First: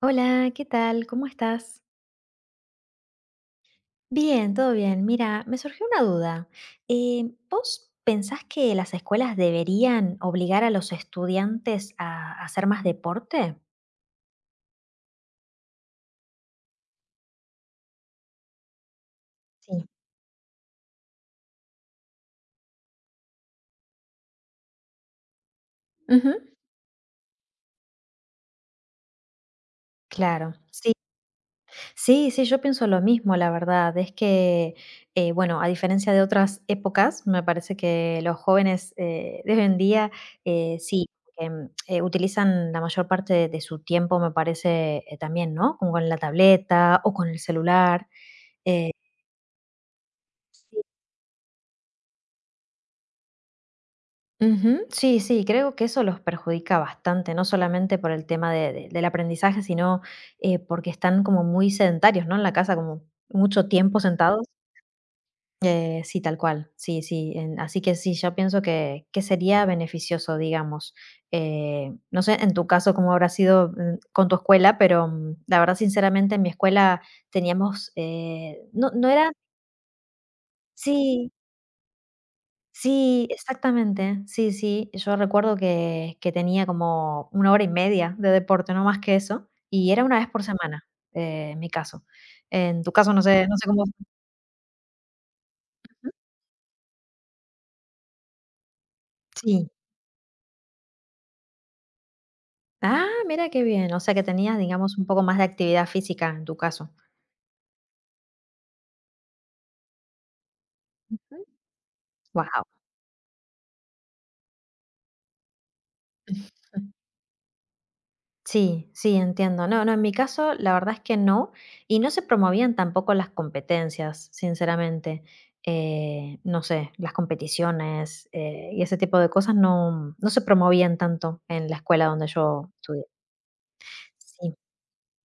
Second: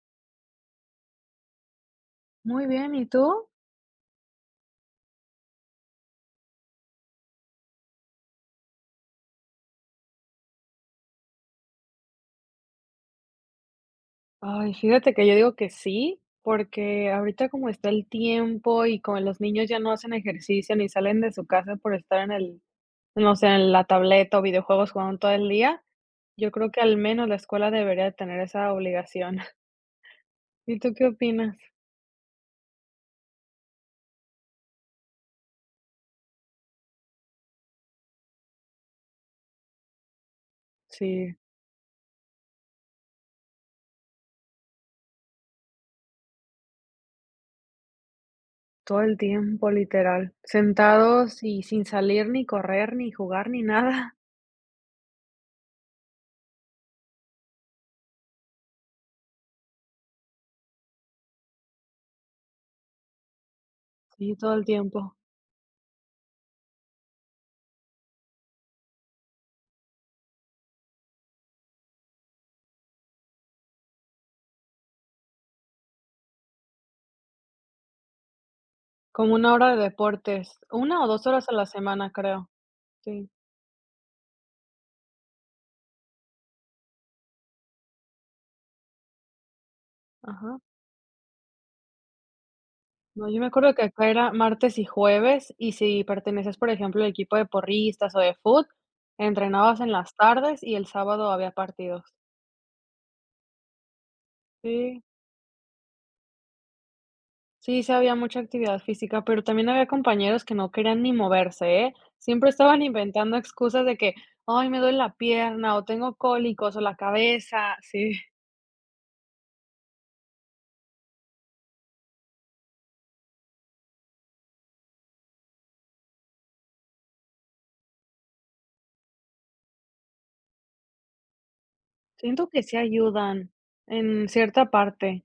Hola, ¿qué tal? ¿Cómo estás? Muy bien, ¿y tú? Bien, todo bien. Mira, me surgió una duda. ¿Vos pensás que las escuelas deberían obligar a los estudiantes a hacer más deporte? Ay, fíjate que yo digo que sí, porque ahorita como está el tiempo y como los niños ya Sí. no hacen ejercicio ni salen de su casa por estar en el, no sé, en la tableta o videojuegos jugando todo el día, Ujú. yo creo que al menos la escuela debería tener esa obligación. Claro, ¿Y tú sí. qué opinas? Sí, sí, yo pienso lo mismo, la verdad. Es que, bueno, a diferencia de otras épocas, me parece que los jóvenes de hoy en día, sí, Sí, utilizan la mayor parte de su tiempo, me parece también, ¿no? Como con la tableta o con el celular. eh, todo el tiempo, literal, sentados y sin salir ni correr ni jugar ni nada. Ujú. Sí, sí, creo que eso los perjudica bastante, no solamente por el tema del aprendizaje, sino porque están como muy sedentarios, ¿no? En la casa, como mucho tiempo Sí, sentados. todo el tiempo. Sí, tal cual, sí, sí, en así que sí, yo pienso que sería beneficioso, digamos. No sé en tu caso cómo habrá sido, con tu escuela, pero, la verdad, sinceramente, en mi escuela teníamos, no era. Como una hora de deportes, una o dos Sí, horas a la semana, creo. sí, Sí, exactamente, sí, sí, yo recuerdo que tenía como una hora y media de deporte, no más que eso, y era una vez por ajá. semana, en mi caso. En tu caso, no No, yo sé me no sé acuerdo que cómo. acá era martes y jueves, y si pertenecías, por ejemplo, al equipo de porristas o de fútbol Sí. entrenabas en las tardes y el sábado había partidos. Ah, mira qué bien. O sea, que tenías, digamos, Sí, un poco más de actividad física en tu caso. sí, sí había mucha actividad física, pero también había compañeros que no querían ni Ujú. moverse, ¿eh? Siempre Wow. estaban inventando excusas de que ay, me duele la pierna, o tengo cólicos, o la cabeza. Sí, Sí, sí, entiendo. No, no, en mi caso la verdad es que no, y no se promovían tampoco las competencias, sinceramente. No sé, las competiciones y ese tipo de cosas no, no se promovían tanto en la escuela donde siento que yo sí estudié. ayudan en Sí. cierta parte.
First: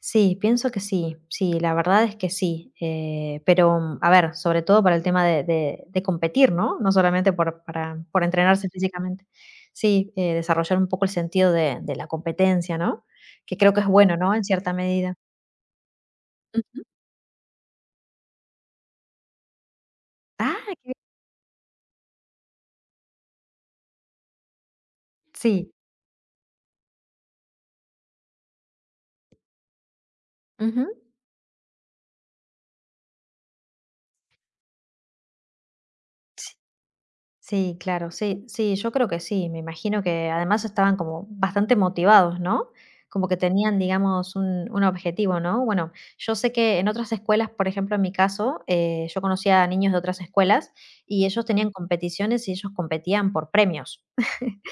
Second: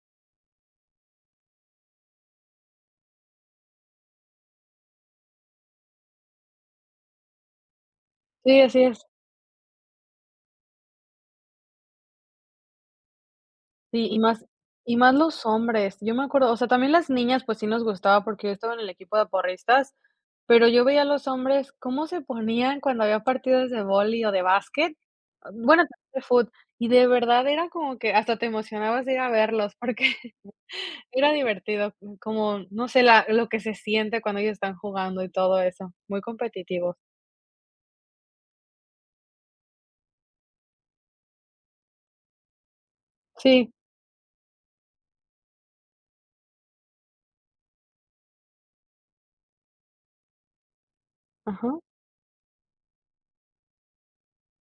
Sí, pienso que sí, sí, la verdad es que sí, pero, a ver, sobre todo para el tema de competir, ¿no? No solamente por Sí, entrenarse así es. físicamente. Sí, desarrollar un poco el sentido de la competencia, ¿no? Que creo que es Sí, bueno, y ¿no? más En cierta y más medida. los hombres. Yo me acuerdo, o sea, Ujú. también las niñas, pues sí nos gustaba porque yo estaba en el equipo de porristas, Ah, pero qué yo bien. veía a los hombres cómo se ponían cuando había partidos de vóley o de básquet, ah, Sí. bueno, también de fútbol y de verdad era como que hasta te emocionabas de ir a verlos porque era divertido, como, no sé, la lo que se siente cuando ellos están jugando y todo eso, muy competitivos. Sí, claro, sí, sí, yo creo que sí, me imagino que además estaban como bastante motivados, ¿no? Como que Sí, tenían, digamos, un objetivo, ¿no? Bueno, yo sé que en otras escuelas, por ejemplo, en mi caso, yo conocía a niños de otras escuelas y ellos tenían ajá. competiciones y ellos competían por premios.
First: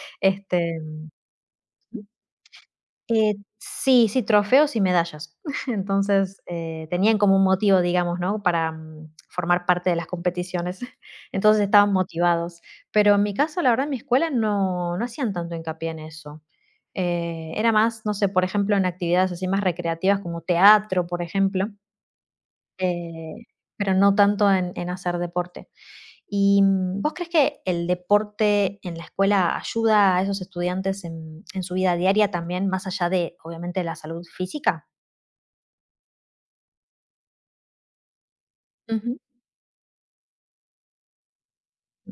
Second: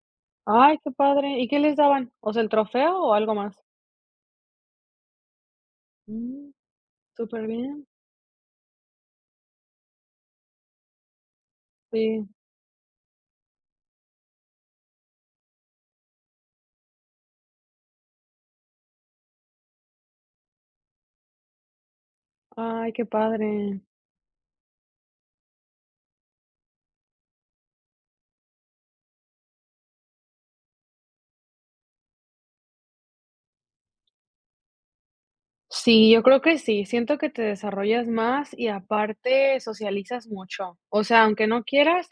Ay, Este, qué padre, ¿y qué les daban? O sea, ¿el trofeo o algo más? sí, sí, trofeos y medallas. Entonces, Mm, tenían como un súper motivo, bien, digamos, ¿no? Para formar parte de las competiciones. Entonces, estaban sí. motivados. Pero en mi caso, la verdad, en mi escuela no, no hacían tanto hincapié en eso. Era más, no sé, por ejemplo, en actividades así más recreativas como teatro, por ejemplo, Ay, qué eh, padre. pero no tanto en hacer deporte. ¿Y vos crees que el deporte en la escuela ayuda a esos estudiantes en su vida diaria también, más allá de, obviamente, la salud física? Sí, yo creo que sí. Siento que te desarrollas más y Ujú, aparte socializas mucho. O sea, aunque no quieras,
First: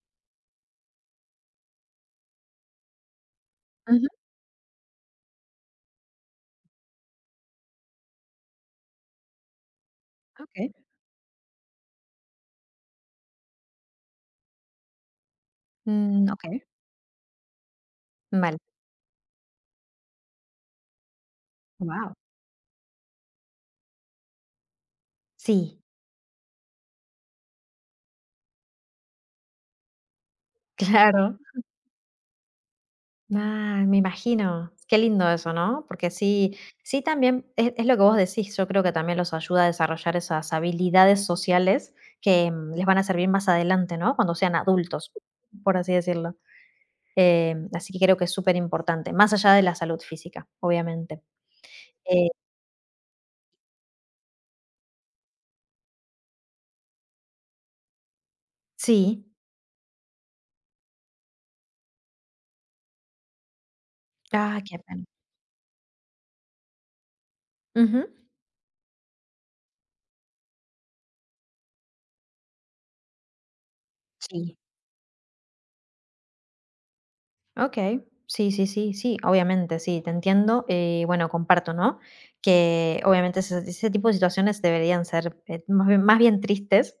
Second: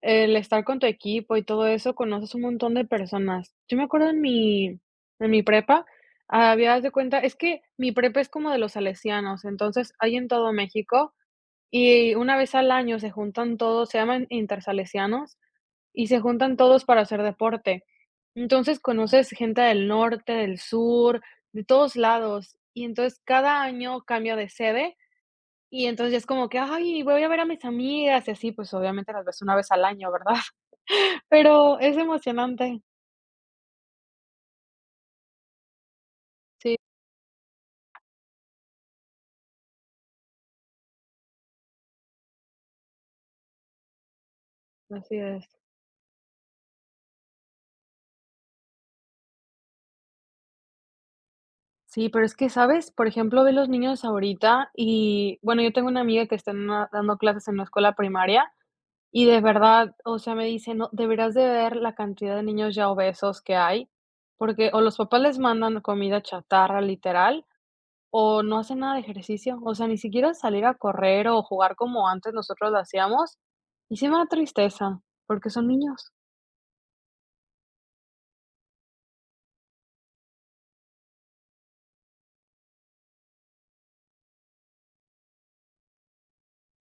el estar con tu equipo y todo eso, conoces un montón de personas. Yo me acuerdo ujú, en mi prepa, había, haz de cuenta, es que mi prepa es como de los salesianos, entonces hay en todo ok. México y una vez al año se juntan todos, se llaman intersalesianos y se Mm, ok. juntan todos para hacer deporte. Vale. Entonces, conoces gente del norte, del sur, de todos Wow. lados. Y entonces cada año cambia de sede Sí, y entonces ya es como que, ay, voy a ver a mis amigas y así, pues obviamente las ves una vez al año, ¿verdad? claro. Pero es emocionante. Ah, me imagino. Qué lindo eso, ¿no? Porque sí, Sí, sí también es lo que vos decís. Yo creo que también los ayuda a desarrollar esas habilidades sociales que les van a servir más adelante, ¿no? Cuando sean adultos, así es. por así decirlo. Así que creo que es súper importante más allá de la salud física, obviamente. Sí, pero Eh, es que, ¿sabes? Por ejemplo, ve los niños ahorita y, bueno, yo tengo una amiga que está dando clases en una escuela primaria. sí. Y de verdad, o sea, me dice: "No, deberías de ver la cantidad de niños ya obesos que hay", Ah, porque qué o los pena. papás les mandan comida chatarra, literal, Ujú. o no hacen nada de ejercicio, o sea, ni siquiera salir a correr o jugar como antes nosotros lo hacíamos. Y sí me da Sí. tristeza, porque son niños. Okey. Sí, sí, sí, sí, obviamente, sí, te entiendo. Y bueno, comparto, ¿no? Que obviamente ese tipo de situaciones deberían ser, más bien tristes.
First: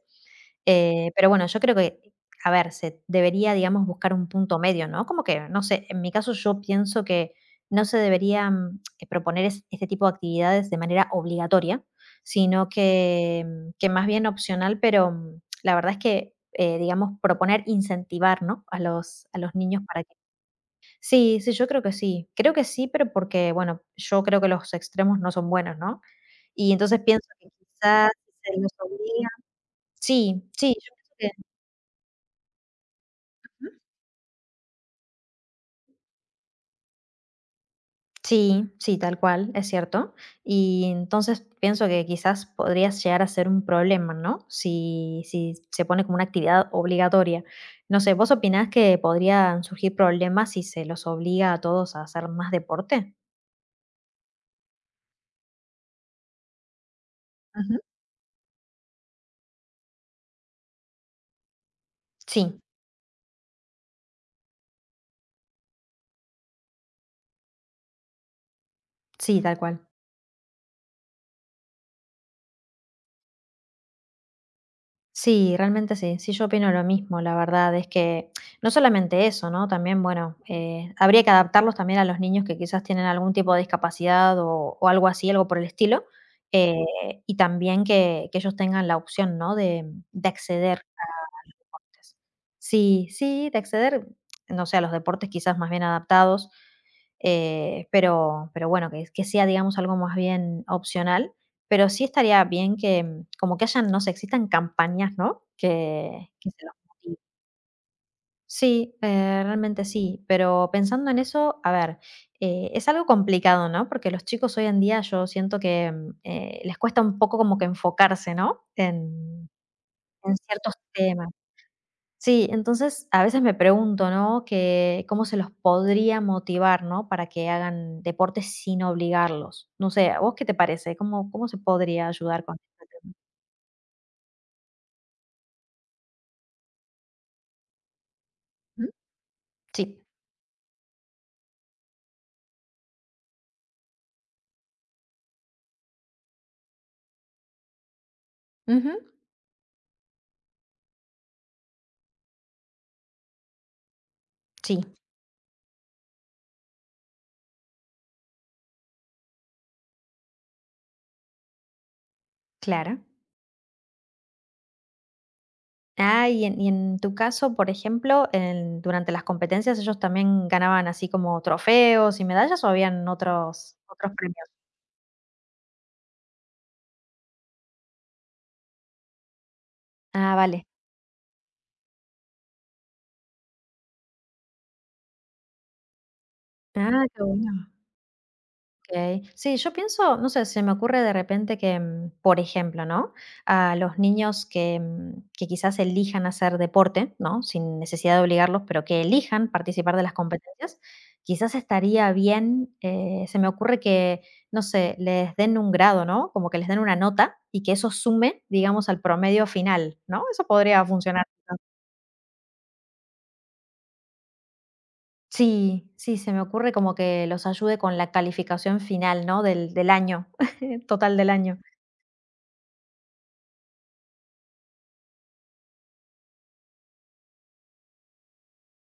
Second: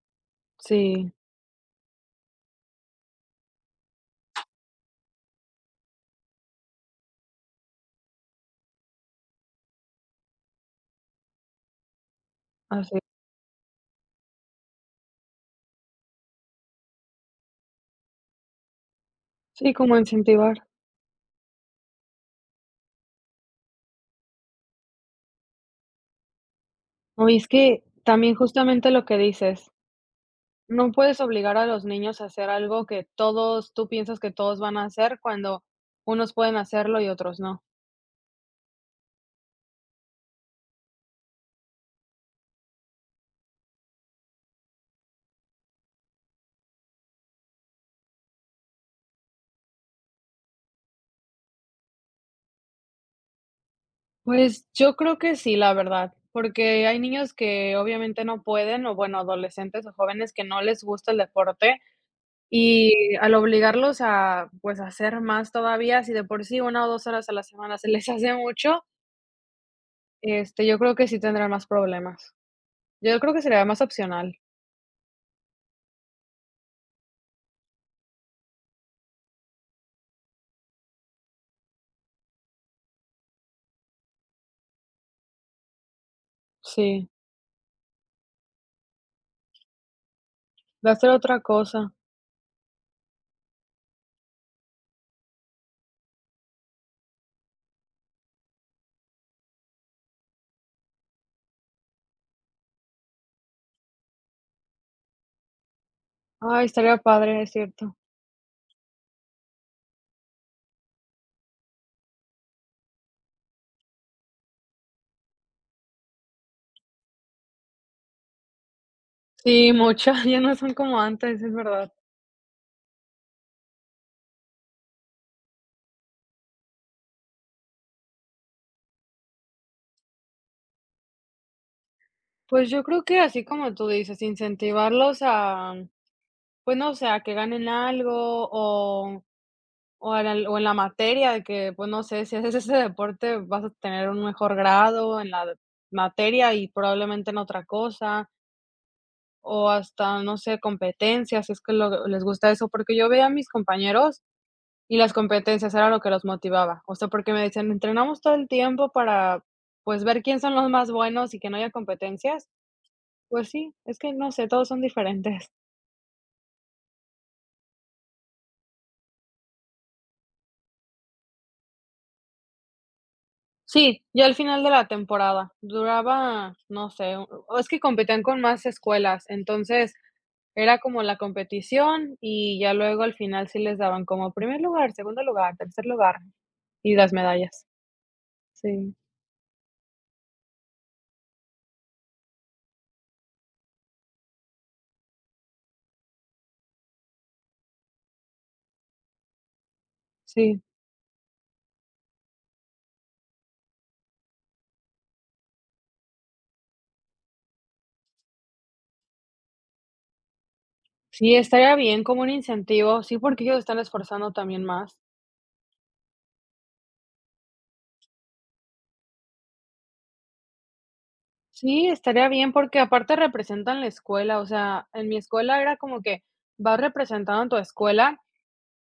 Sí, Pero bueno, yo creo que, a ver, se debería, digamos, buscar un punto medio, ¿no? Como que, no sé, en mi caso yo pienso que no se deberían, proponer es este tipo de actividades de manera obligatoria, sino así. que más bien opcional, pero la verdad es que, digamos, proponer incentivar, ¿no? A los Sí, niños como para que. incentivar. Sí, sí, yo creo que sí. Creo que sí, pero porque, bueno, yo creo que los extremos no son buenos, ¿no? Y entonces pienso No, y es que que quizás también se los justamente lo que obliga. dices, Sí, sí, no yo pienso puedes que. obligar a los niños a hacer algo que Ujú. todos tú piensas que todos van a hacer, cuando unos pueden hacerlo y otros no. Sí, sí, tal cual, es cierto. Y entonces pienso que quizás podría llegar a ser un problema, ¿no? Si se pone como una actividad obligatoria. No sé, ¿vos opinás que podrían surgir problemas si se los obliga a todos a hacer más deporte? Pues, yo creo que sí, la verdad, porque hay niños que Ujú. obviamente no pueden, o bueno, adolescentes o jóvenes que no les gusta el deporte, Sí, y al obligarlos a, pues, a hacer más todavía, si de por sí una o 2 horas a la semana se les hace mucho, sí, tal cual. este, yo creo que sí tendrán más problemas. Yo creo que sería más opcional. Sí, realmente sí. Sí, yo opino lo mismo. La verdad es que no solamente eso, ¿no? También, bueno, habría que adaptarlos también a los niños que quizás tienen algún tipo de discapacidad o algo así, algo por el estilo. eh, Sí, y también que ellos tengan la opción, ¿no? De acceder de hacer otra cosa. deportes. Sí, sí, de acceder, no sé, a los deportes quizás más bien adaptados, pero bueno, que sea, digamos, algo más bien opcional. Pero sí estaría bien que, como que hayan, no sé, existan campañas, ¿no? Que Ay, se los estaría motive. padre, es cierto. Sí, realmente sí, pero pensando en eso, a ver, es algo complicado, ¿no? Porque los chicos hoy en día yo siento que les cuesta un poco como que enfocarse, ¿no? En, Sí, mucho, en ya no son ciertos como temas. antes, es verdad. Sí, entonces a veces me pregunto, ¿no? Que cómo se los podría motivar, ¿no? Para que hagan deporte sin obligarlos. No sé, ¿a vos qué te parece? ¿Cómo se podría ayudar con Pues, yo este creo tema? que así como tú dices, incentivarlos a... Pues no, o sea, que ganen algo Ujú. o Sí. o en el o en la materia de que, pues, no sé, si haces ese deporte vas a tener un mejor grado en la de- materia y probablemente en otra cosa, Ujú. o hasta, no sé, competencias, si es que lo les gusta eso, porque yo veía a mis compañeros Sí, y las competencias era lo que los motivaba, o sea, porque me decían: "Entrenamos todo el tiempo para, pues, ver quién son los más buenos y que no haya competencias". claro. Pues sí, es que no sé, todos son diferentes. Ah, y y en tu caso, por ejemplo, durante las competencias ellos también ganaban así como trofeos y medallas o habían otros, Sí, otros ya al premios. final de la temporada. Duraba, no sé, o es que competían con más escuelas, entonces Ah, vale. era como la competición y ya luego al final sí les daban como primer lugar, segundo lugar, tercer lugar y Ah, las qué medallas. bueno. Sí, Okey. Sí, yo pienso, no sé, se me ocurre de repente que, por ejemplo, ¿no? A los niños que quizás elijan hacer deporte, ¿no? Sin necesidad de obligarlos, pero que elijan participar de las sí, competencias, quizás estaría bien, se me ocurre que, no sé, les den un grado, ¿no? Como que les den una nota y que eso sume, digamos, al promedio final, ¿no? Eso podría funcionar. sí, estaría bien como un incentivo, sí, porque ellos están esforzando también más. Sí, sí, se me ocurre como que los ayude con la calificación final, ¿no? Del año, total del año. Sí, estaría bien porque aparte representan la escuela, o sea, en mi escuela era como que vas representando a tu escuela.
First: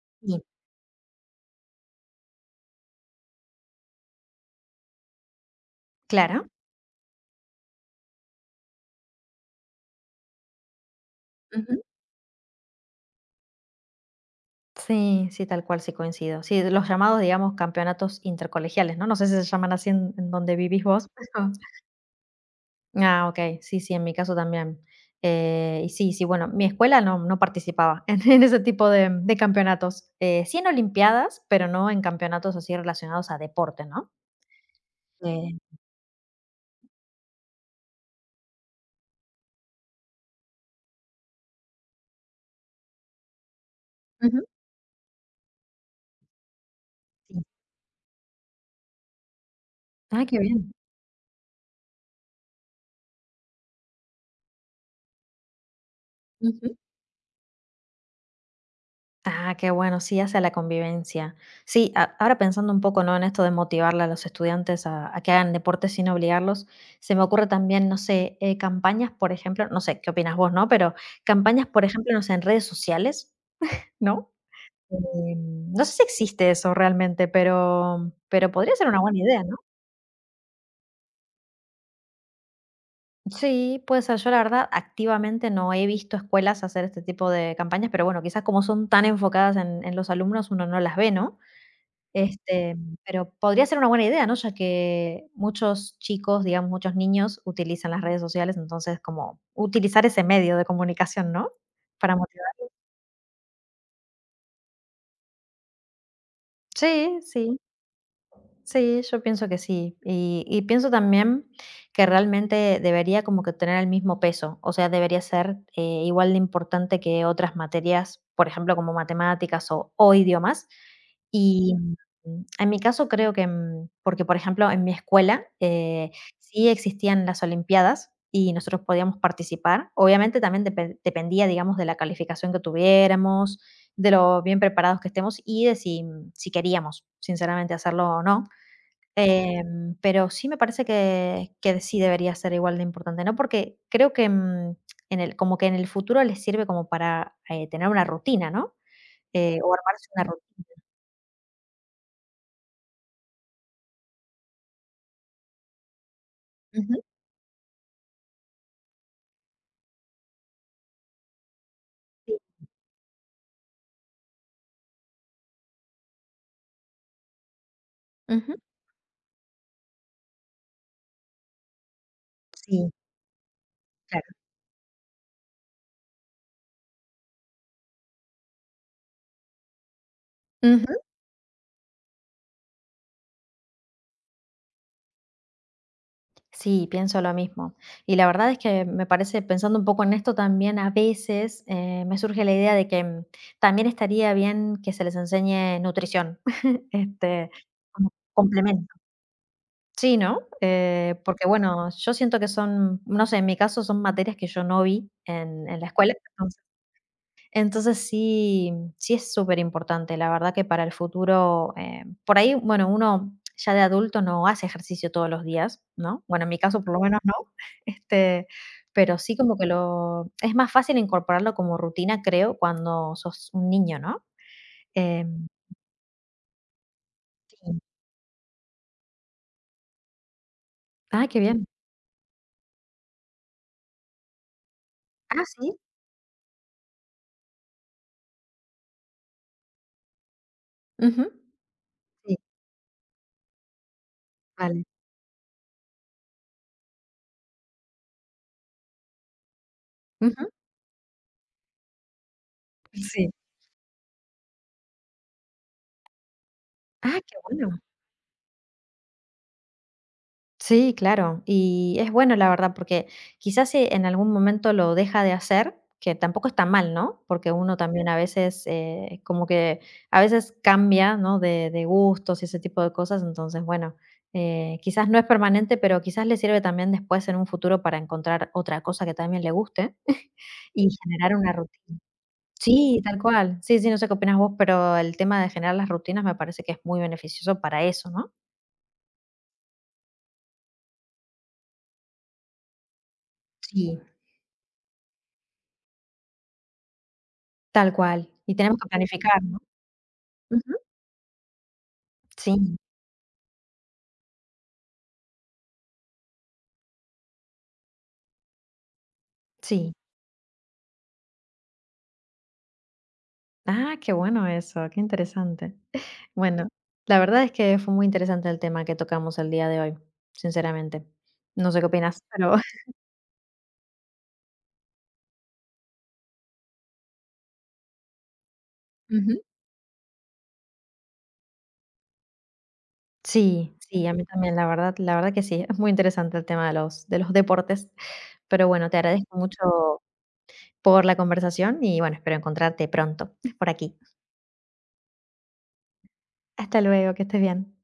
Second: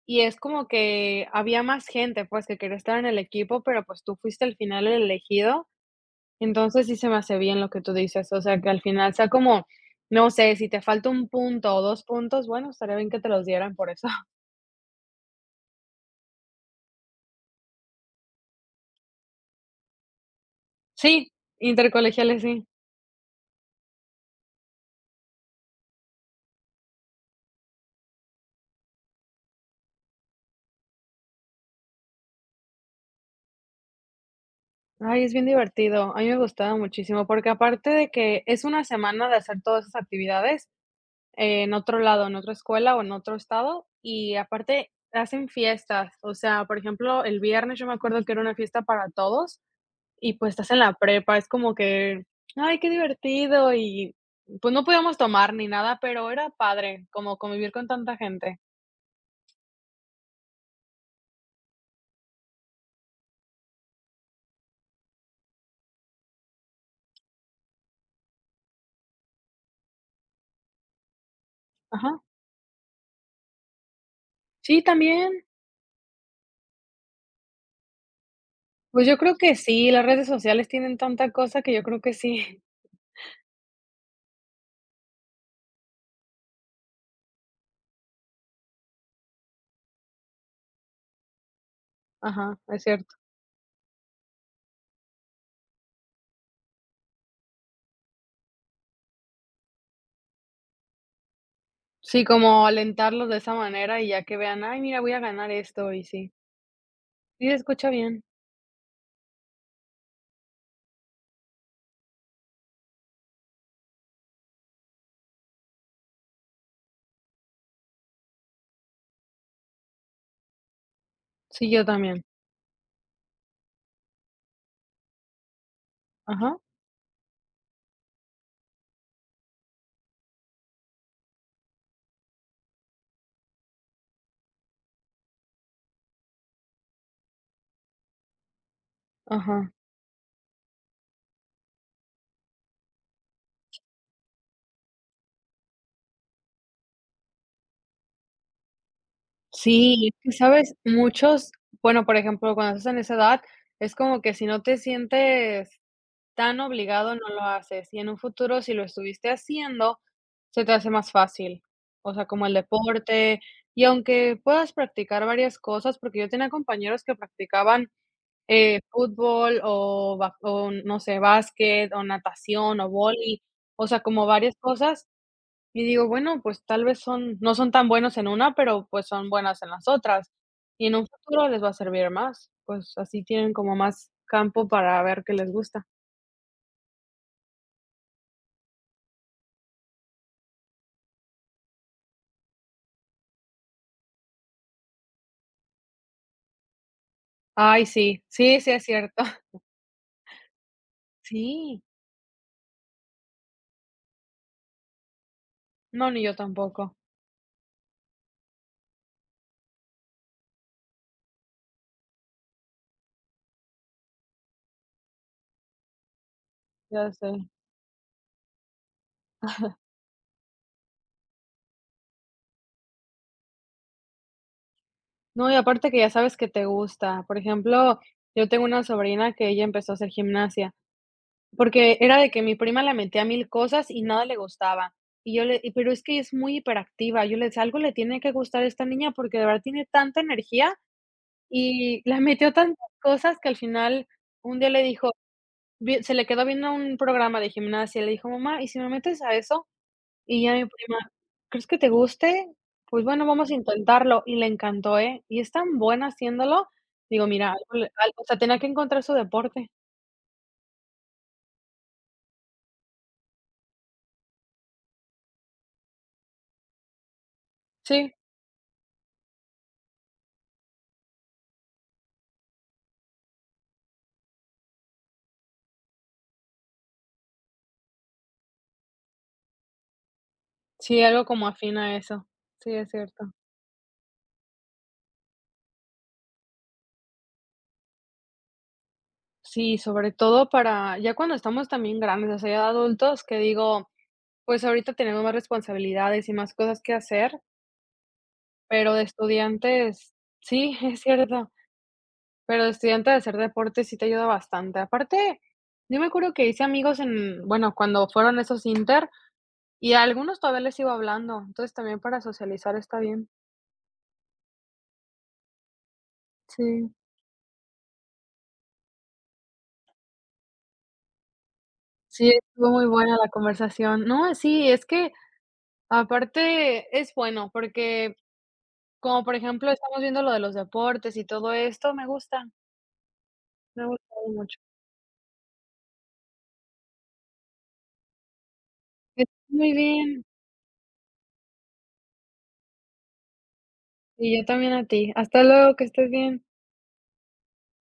Y es Sí. como que había más gente, pues, que quería estar en el equipo, pero, pues, tú fuiste al final el elegido. Claro. Entonces, sí se me hace bien lo que tú dices, o sea, que al final sea como, no sé, si te falta un punto Ujú. o 2 puntos, bueno, estaría bien que te los dieran por eso. Sí, sí, tal cual, sí coincido. Sí, de los llamados, digamos, campeonatos intercolegiales, ¿no? No sé si se llaman así en donde vivís vos. Sí, Ajá. intercolegiales, sí. Ah, ok, sí, sí, en mi caso también. Y sí, sí, bueno, mi escuela no, no participaba en ese tipo de campeonatos. Sí en Olimpiadas, pero no en campeonatos así relacionados a deporte, ¿no? Ay, es bien Eh, divertido. A mí me gustaba muchísimo, porque aparte de que es una semana de hacer todas esas actividades, en otro lado, en otra escuela o en otro estado, y Ujú. aparte hacen fiestas, o sea, por ejemplo, el Sí. viernes yo me acuerdo que era una fiesta para todos Ah, y, qué pues, estás bien. en la prepa, es como que, ay, qué divertido y, pues, no podíamos tomar ni nada, pero era padre como convivir con tanta gente. Ah, qué bueno, sí, hacia la convivencia. Sí, ahora pensando un poco, ¿no? En esto de motivarle a los estudiantes a que hagan deporte sin obligarlos, se me ocurre también, no sé, campañas, por ejemplo, no sé, ¿qué opinas vos, no? Pero campañas, por ejemplo, Ajá. no sé, en redes sociales, ¿no? Sí, Eh, también. no sé si existe eso realmente, pero podría ser una Pues, yo buena creo idea, que ¿no? sí, las redes sociales tienen tanta cosa que yo creo que sí. Sí, puede ser. Yo la verdad activamente no he visto escuelas hacer este tipo de campañas, pero bueno, quizás como son tan enfocadas en los alumnos, uno no las ve, ¿no? Ajá, Este, es cierto. pero podría ser una buena idea, ¿no? Ya que muchos chicos, digamos, muchos niños utilizan las redes sociales, entonces como utilizar ese medio de comunicación, ¿no? Para Sí, motivar. como alentarlos de esa manera y ya que vean: "Ay, mira, voy a ganar esto", y sí. Sí, Sí, se sí. escucha bien. Sí, yo pienso que sí. Y pienso también que realmente debería como que tener el mismo peso, o sea, debería ser igual de importante que otras materias, por ejemplo, como matemáticas o idiomas. Sí, Y yo también. En mi caso creo que, porque por ejemplo, en mi escuela Ajá, sí existían las Olimpiadas y nosotros podíamos participar. Obviamente también dependía, digamos, de la calificación que tuviéramos, de lo bien preparados que estemos y de si queríamos, sinceramente, hacerlo o no. ajá. Pero sí me parece que sí debería ser igual de importante, ¿no? Porque creo que, en el futuro les sirve como para, tener una rutina, ¿no? O Sí, armarse es una que, rutina. ¿sabes? Muchos, bueno, por ejemplo, cuando estás en esa edad, es como que si no te sientes tan Ujú, obligado, no lo haces. Y en un futuro, si lo estuviste haciendo, se te hace más fácil. O sea, sí. como el deporte, y aunque puedas practicar varias cosas, porque yo tenía compañeros que practicaban, Ujú. Fútbol o ba o no sé, básquet o natación o Sí, vóley, o sea, como claro. varias cosas. Y digo, bueno, pues tal vez son no son tan buenos en una, pero pues son buenas en las otras, y en Ujú. un futuro les va a servir más, pues así tienen como más campo para ver qué les gusta. Sí, pienso lo mismo. Y la verdad es que me parece, pensando un poco en esto también, a veces, me surge la idea de que, también estaría bien que se les enseñe nutrición, este, Ay, como sí, sí, sí es complemento. cierto. Sí, ¿no? Porque, Sí, bueno, yo siento que son, no sé, en mi caso son materias que yo no vi en la no, escuela. ni yo Entonces, tampoco, entonces sí, sí es súper importante, la verdad que para el futuro, por ahí, bueno, uno ya de adulto no hace ejercicio todos los días, ¿no? Bueno, en mi caso por lo ya menos no, sé. este, pero sí como que es más fácil incorporarlo como rutina, creo, cuando sos un niño, ¿no? Em, No, y aparte que ya sabes que te gusta. Por sí. ejemplo, yo tengo una sobrina que ella empezó a hacer gimnasia. Ah, qué bien. Porque era de que mi prima la metía a mil cosas y nada le gustaba. Y Ah, yo le y sí. Pero es que es muy hiperactiva. Yo le decía: "Algo le tiene que gustar a esta niña, porque de verdad tiene tanta energía", Ujú. y la Sí, metió tantas cosas que al final un día le vale. dijo vi se le quedó viendo un programa de gimnasia, y le dijo: "Mamá, ¿y si me metes a eso?". Y Ujú. ya mi prima: "¿Crees que te guste? Pues bueno, Sí. vamos a intentarlo". Y le encantó, ¿eh? Y es tan buena haciéndolo. Ah, Digo, qué mira, algo bueno. le al o sea, tenía que encontrar su deporte. Sí, claro. Y es bueno, la verdad, porque quizás si en algún momento lo deja de hacer, que tampoco está mal, ¿no? Porque uno también Sí. a veces, como que a veces cambia, ¿no? De gustos y ese tipo de cosas. Entonces, bueno, quizás no es permanente, pero quizás le sirve también después en un futuro para encontrar otra cosa que también le guste y Sí, algo generar como una afín a rutina. eso. Sí, es Sí, tal cierto. cual. Sí, sí, no sé qué opinas vos, pero el tema de generar las rutinas me parece que es muy beneficioso para eso, ¿no? Sí, sobre todo para ya cuando estamos también grandes, o sea, ya adultos, que digo, Sí. pues, ahorita tenemos más responsabilidades y más cosas que hacer, Tal cual, y tenemos que pero de planificar, ¿no? estudiantes Ujú. sí, es cierto, pero de Sí, estudiante de hacer deporte sí te ayuda bastante. Aparte, yo me acuerdo que hice amigos en bueno, cuando fueron esos inter, y sí. a algunos todavía les sigo hablando, entonces también para socializar está bien. Ah, qué bueno eso, qué interesante. Bueno, Sí, la verdad es que fue muy interesante el tema que tocamos el día de hoy, sinceramente. No sé qué opinas, sí, pero estuvo muy buena la conversación. No, sí, es que... Aparte, es bueno, porque como, por Ujú. ejemplo, estamos viendo lo de los deportes y todo esto, me gusta, Sí, me ha sí, a mí gustado también, mucho. La verdad que sí, es muy interesante el tema de los deportes. Pero bueno, te Que estés agradezco muy mucho bien, por la conversación y, bueno, espero encontrarte pronto por aquí. y yo también a ti. Hasta luego, que estés bien. Hasta luego, que estés bien.